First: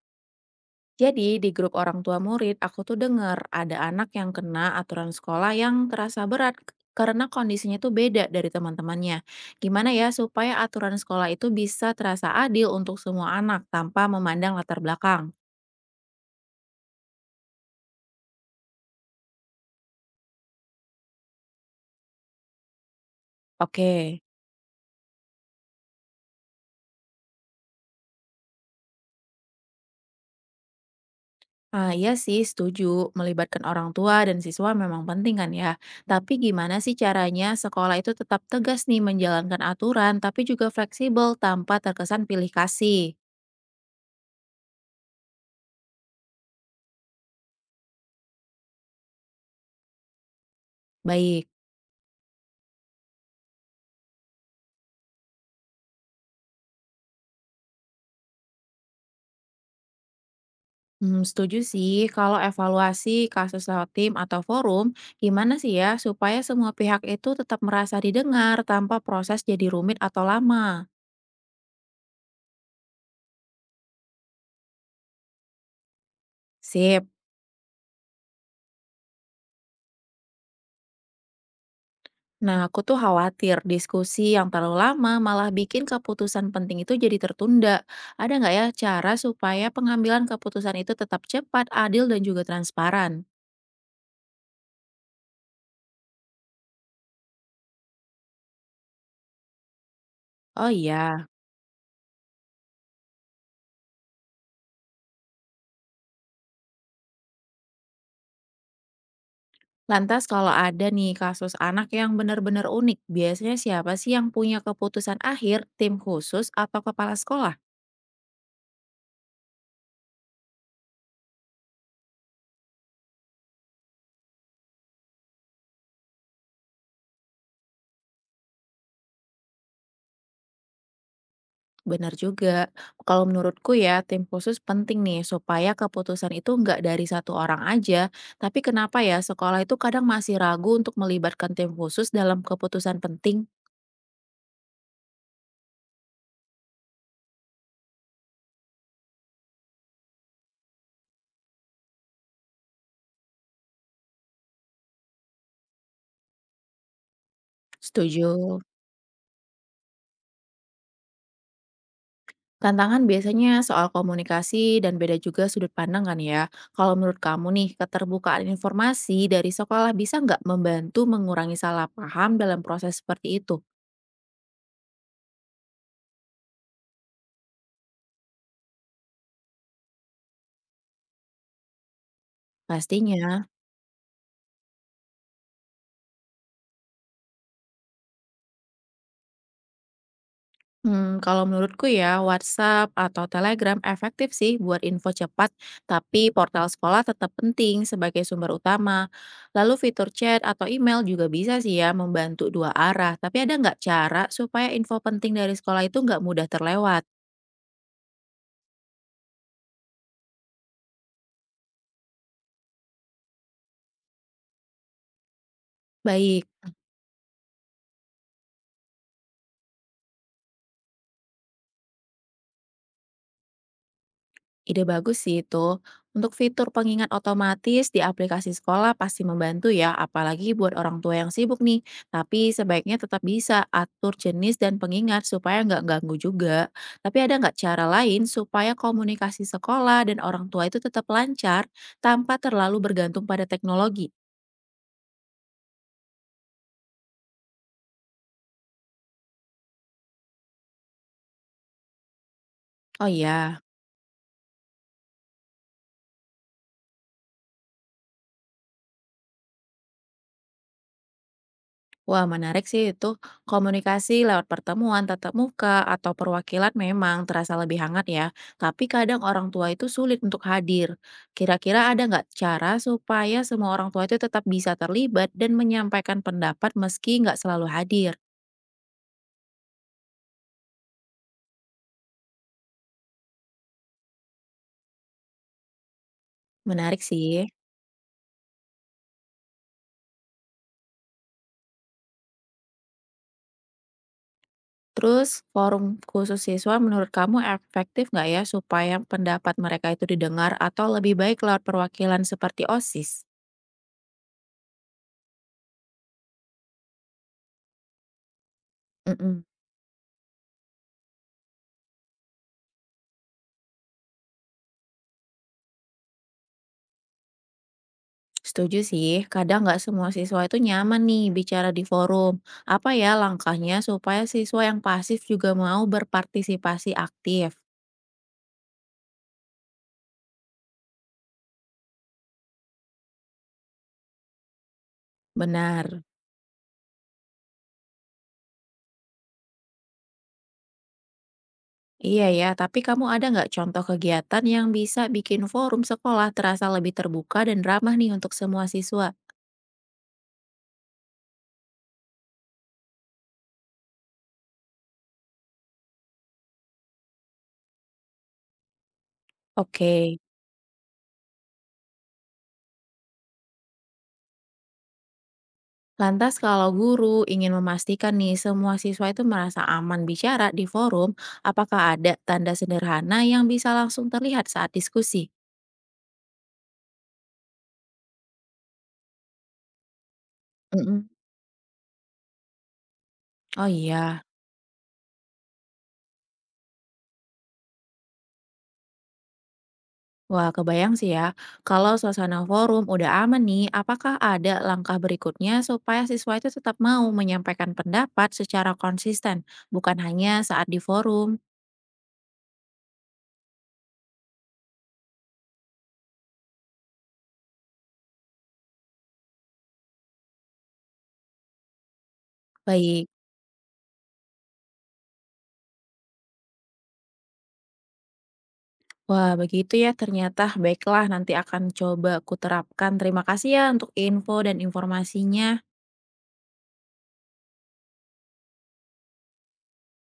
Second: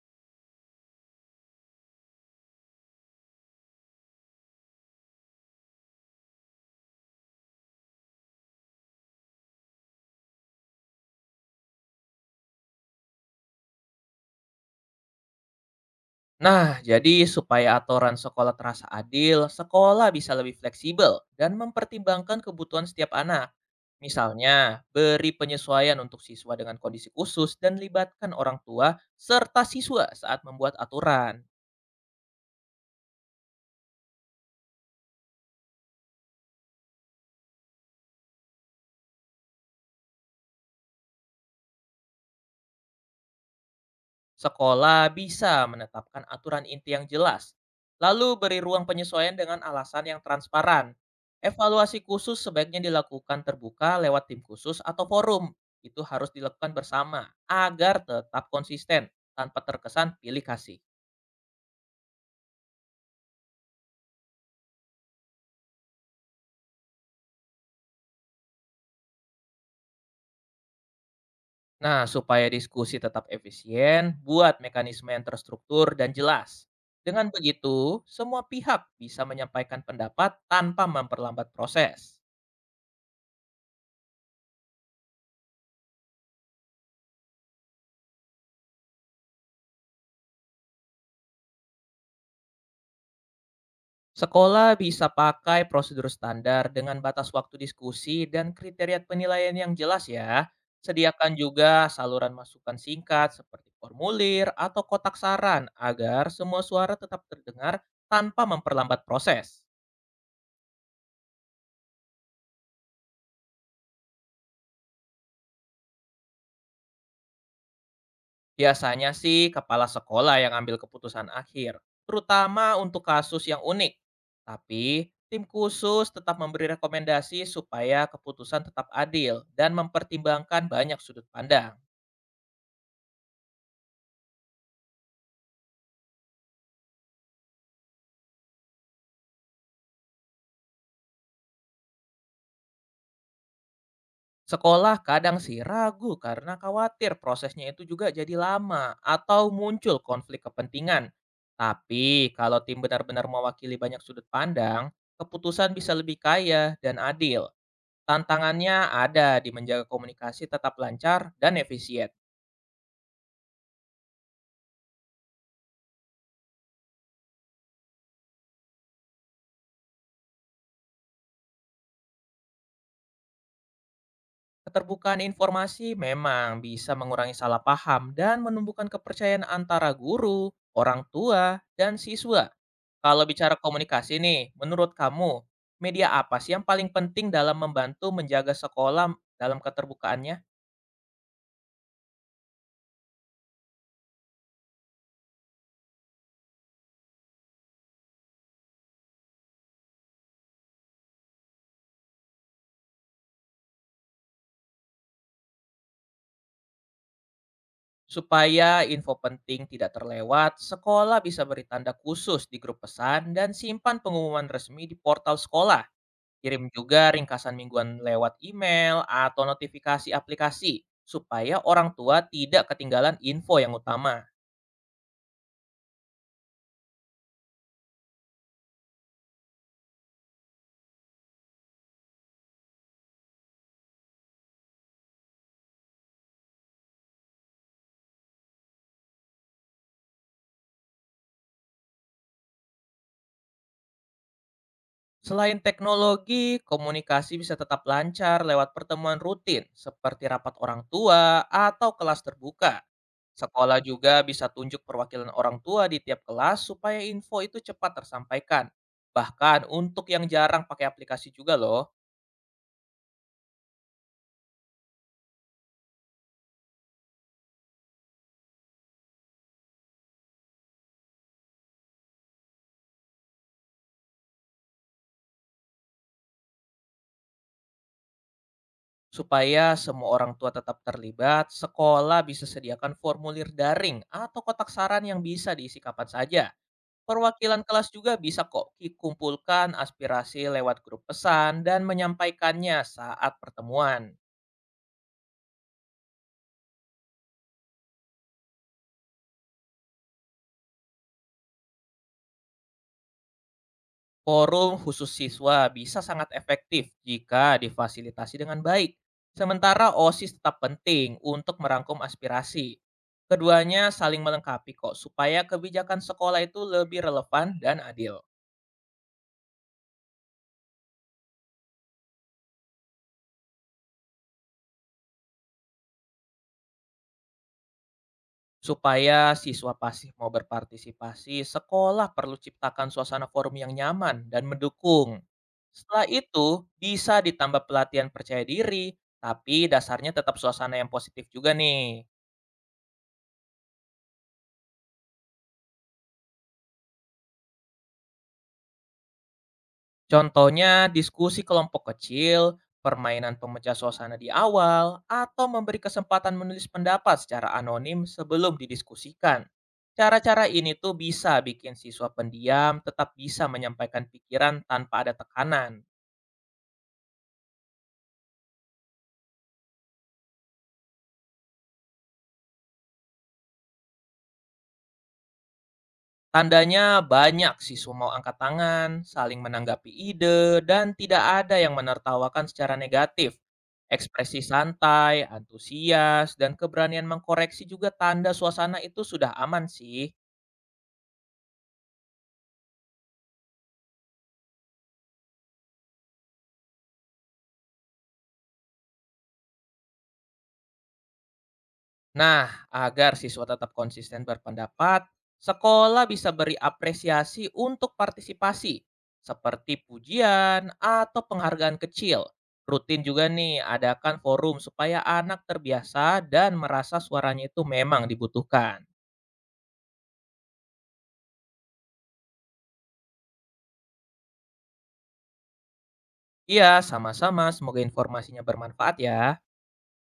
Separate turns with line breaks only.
Jadi di grup orang tua murid, aku tuh dengar ada anak yang kena aturan sekolah yang terasa berat karena kondisinya tuh beda dari teman-temannya. Gimana ya supaya aturan sekolah itu bisa terasa adil untuk semua anak tanpa memandang latar belakang?
Nah, jadi supaya aturan sekolah terasa adil, sekolah bisa lebih fleksibel dan mempertimbangkan kebutuhan setiap anak.
Oke.
Misalnya, beri penyesuaian untuk siswa dengan kondisi khusus dan libatkan orang tua serta siswa saat membuat aturan.
Ah, iya sih setuju, melibatkan orang tua dan siswa memang penting kan ya. Tapi gimana sih caranya sekolah itu tetap tegas nih menjalankan aturan tapi juga fleksibel tanpa terkesan pilih kasih?
Sekolah bisa menetapkan aturan inti yang jelas, lalu beri ruang penyesuaian dengan alasan yang transparan.
Baik.
Evaluasi khusus sebaiknya dilakukan terbuka lewat tim khusus atau forum. Itu harus dilakukan bersama agar tetap konsisten tanpa terkesan pilih kasih.
Hmm, setuju sih, kalau evaluasi kasus lewat tim atau forum, gimana sih ya supaya semua pihak itu tetap merasa didengar tanpa proses jadi rumit atau lama?
Nah, supaya diskusi tetap efisien, buat mekanisme yang terstruktur dan jelas.
Sip.
Dengan begitu, semua pihak bisa menyampaikan pendapat tanpa memperlambat proses.
Nah, aku tuh khawatir diskusi yang terlalu lama malah bikin keputusan penting itu jadi tertunda. Ada nggak ya cara supaya pengambilan keputusan itu tetap cepat, adil, dan juga transparan?
Sekolah bisa pakai prosedur standar dengan batas waktu diskusi dan kriteria penilaian yang jelas ya.
Oh iya.
Sediakan juga saluran masukan singkat seperti formulir atau kotak saran agar semua suara tetap terdengar tanpa memperlambat proses.
Lantas kalau ada nih kasus anak yang benar-benar unik, biasanya siapa sih yang punya keputusan akhir, tim khusus atau kepala sekolah?
Biasanya sih kepala sekolah yang ambil keputusan akhir, terutama untuk kasus yang unik. Tapi tim khusus tetap memberi rekomendasi supaya keputusan tetap adil dan mempertimbangkan banyak sudut pandang.
Benar juga. Kalau menurutku ya, tim khusus penting nih supaya keputusan itu nggak dari satu orang aja. Tapi kenapa ya sekolah itu kadang masih ragu untuk melibatkan tim khusus dalam keputusan penting?
Sekolah kadang sih ragu karena khawatir prosesnya itu juga jadi lama atau muncul konflik kepentingan. Tapi kalau tim benar-benar mewakili banyak sudut pandang, keputusan bisa lebih kaya dan adil.
Setuju.
Tantangannya ada di menjaga komunikasi tetap lancar dan efisien.
Tantangan biasanya soal komunikasi dan beda juga sudut pandang kan ya. Kalau menurut kamu nih, keterbukaan informasi dari sekolah bisa nggak membantu mengurangi salah paham dalam proses seperti itu?
Keterbukaan informasi memang bisa mengurangi salah paham dan menumbuhkan kepercayaan antara guru, orang tua, dan siswa. Kalau
Pastinya.
bicara komunikasi nih, menurut kamu, media apa sih yang paling penting dalam membantu menjaga sekolah dalam keterbukaannya?
Hmm, kalau menurutku ya, WhatsApp atau Telegram efektif sih buat info cepat, tapi portal sekolah tetap penting sebagai sumber utama. Lalu fitur chat atau email juga bisa sih ya membantu dua arah, tapi ada nggak cara supaya info penting dari sekolah itu nggak mudah terlewat?
Supaya info penting tidak terlewat, sekolah bisa beri tanda khusus di grup pesan dan simpan pengumuman resmi di portal sekolah.
Baik.
Kirim juga ringkasan mingguan lewat email atau notifikasi aplikasi supaya orang tua tidak ketinggalan info yang utama.
Ide bagus sih itu. Untuk fitur pengingat otomatis di aplikasi sekolah pasti membantu ya, apalagi buat orang tua yang sibuk nih. Tapi sebaiknya tetap bisa atur jenis dan pengingat supaya nggak ganggu juga. Tapi ada nggak cara lain supaya komunikasi sekolah dan orang tua itu tetap lancar tanpa terlalu bergantung pada teknologi?
Selain teknologi, komunikasi bisa tetap lancar lewat pertemuan rutin seperti rapat orang tua atau kelas terbuka.
Oh iya.
Sekolah juga bisa tunjuk perwakilan orang tua di tiap kelas supaya info itu cepat tersampaikan. Bahkan untuk yang jarang pakai aplikasi juga loh.
Wah, menarik sih itu. Komunikasi lewat pertemuan tatap muka atau perwakilan memang terasa lebih hangat ya. Tapi kadang orang tua itu sulit untuk hadir. Kira-kira ada nggak cara supaya semua orang tua itu tetap bisa terlibat dan menyampaikan pendapat meski nggak selalu hadir?
Supaya semua orang tua tetap terlibat, sekolah bisa sediakan formulir daring atau kotak saran yang bisa diisi kapan saja.
Menarik sih.
Perwakilan kelas juga bisa kok dikumpulkan aspirasi lewat grup pesan dan menyampaikannya saat pertemuan.
Terus, forum khusus siswa menurut kamu efektif nggak ya supaya pendapat mereka itu didengar atau lebih baik lewat perwakilan seperti OSIS?
Forum khusus siswa bisa sangat efektif jika difasilitasi dengan baik.
Mm.
Sementara OSIS tetap penting untuk merangkum aspirasi. Keduanya saling melengkapi kok supaya kebijakan sekolah itu lebih relevan dan adil.
Setuju sih, kadang nggak semua siswa itu nyaman nih bicara di forum. Apa ya langkahnya supaya siswa yang pasif juga mau berpartisipasi aktif?
Supaya siswa pasif mau berpartisipasi, sekolah perlu ciptakan suasana forum yang nyaman dan mendukung.
Benar.
Setelah itu, bisa ditambah pelatihan percaya diri, tapi dasarnya tetap suasana yang positif juga nih.
Iya ya, tapi kamu ada nggak contoh kegiatan yang bisa bikin forum sekolah terasa lebih terbuka dan ramah nih untuk semua siswa?
Contohnya, diskusi kelompok kecil, permainan pemecah suasana di awal, atau memberi kesempatan menulis pendapat secara anonim sebelum didiskusikan.
Oke,
Cara-cara ini tuh bisa bikin siswa pendiam tetap bisa menyampaikan pikiran tanpa ada tekanan.
lantas kalau guru ingin memastikan nih semua siswa itu merasa aman bicara di forum, apakah ada tanda sederhana yang bisa langsung terlihat saat diskusi?
Tandanya banyak siswa mau angkat tangan, saling menanggapi ide, dan
Mm-mm.
tidak ada yang menertawakan secara negatif.
Oh iya.
Ekspresi santai, antusias, dan keberanian mengkoreksi juga tanda suasana itu sudah aman sih.
Wah, kebayang sih ya. Kalau suasana forum udah aman nih, apakah ada langkah berikutnya supaya siswa itu tetap mau menyampaikan pendapat secara konsisten, bukan hanya saat di forum?
Nah, agar siswa tetap konsisten berpendapat, sekolah bisa beri apresiasi untuk partisipasi, seperti pujian atau penghargaan kecil. Rutin
Baik.
juga nih, adakan forum supaya anak terbiasa dan merasa suaranya itu memang dibutuhkan.
Wah, begitu ya. Ternyata baiklah, nanti akan coba kuterapkan. Terima kasih ya untuk info dan informasinya.
Iya, sama-sama. Semoga informasinya bermanfaat ya.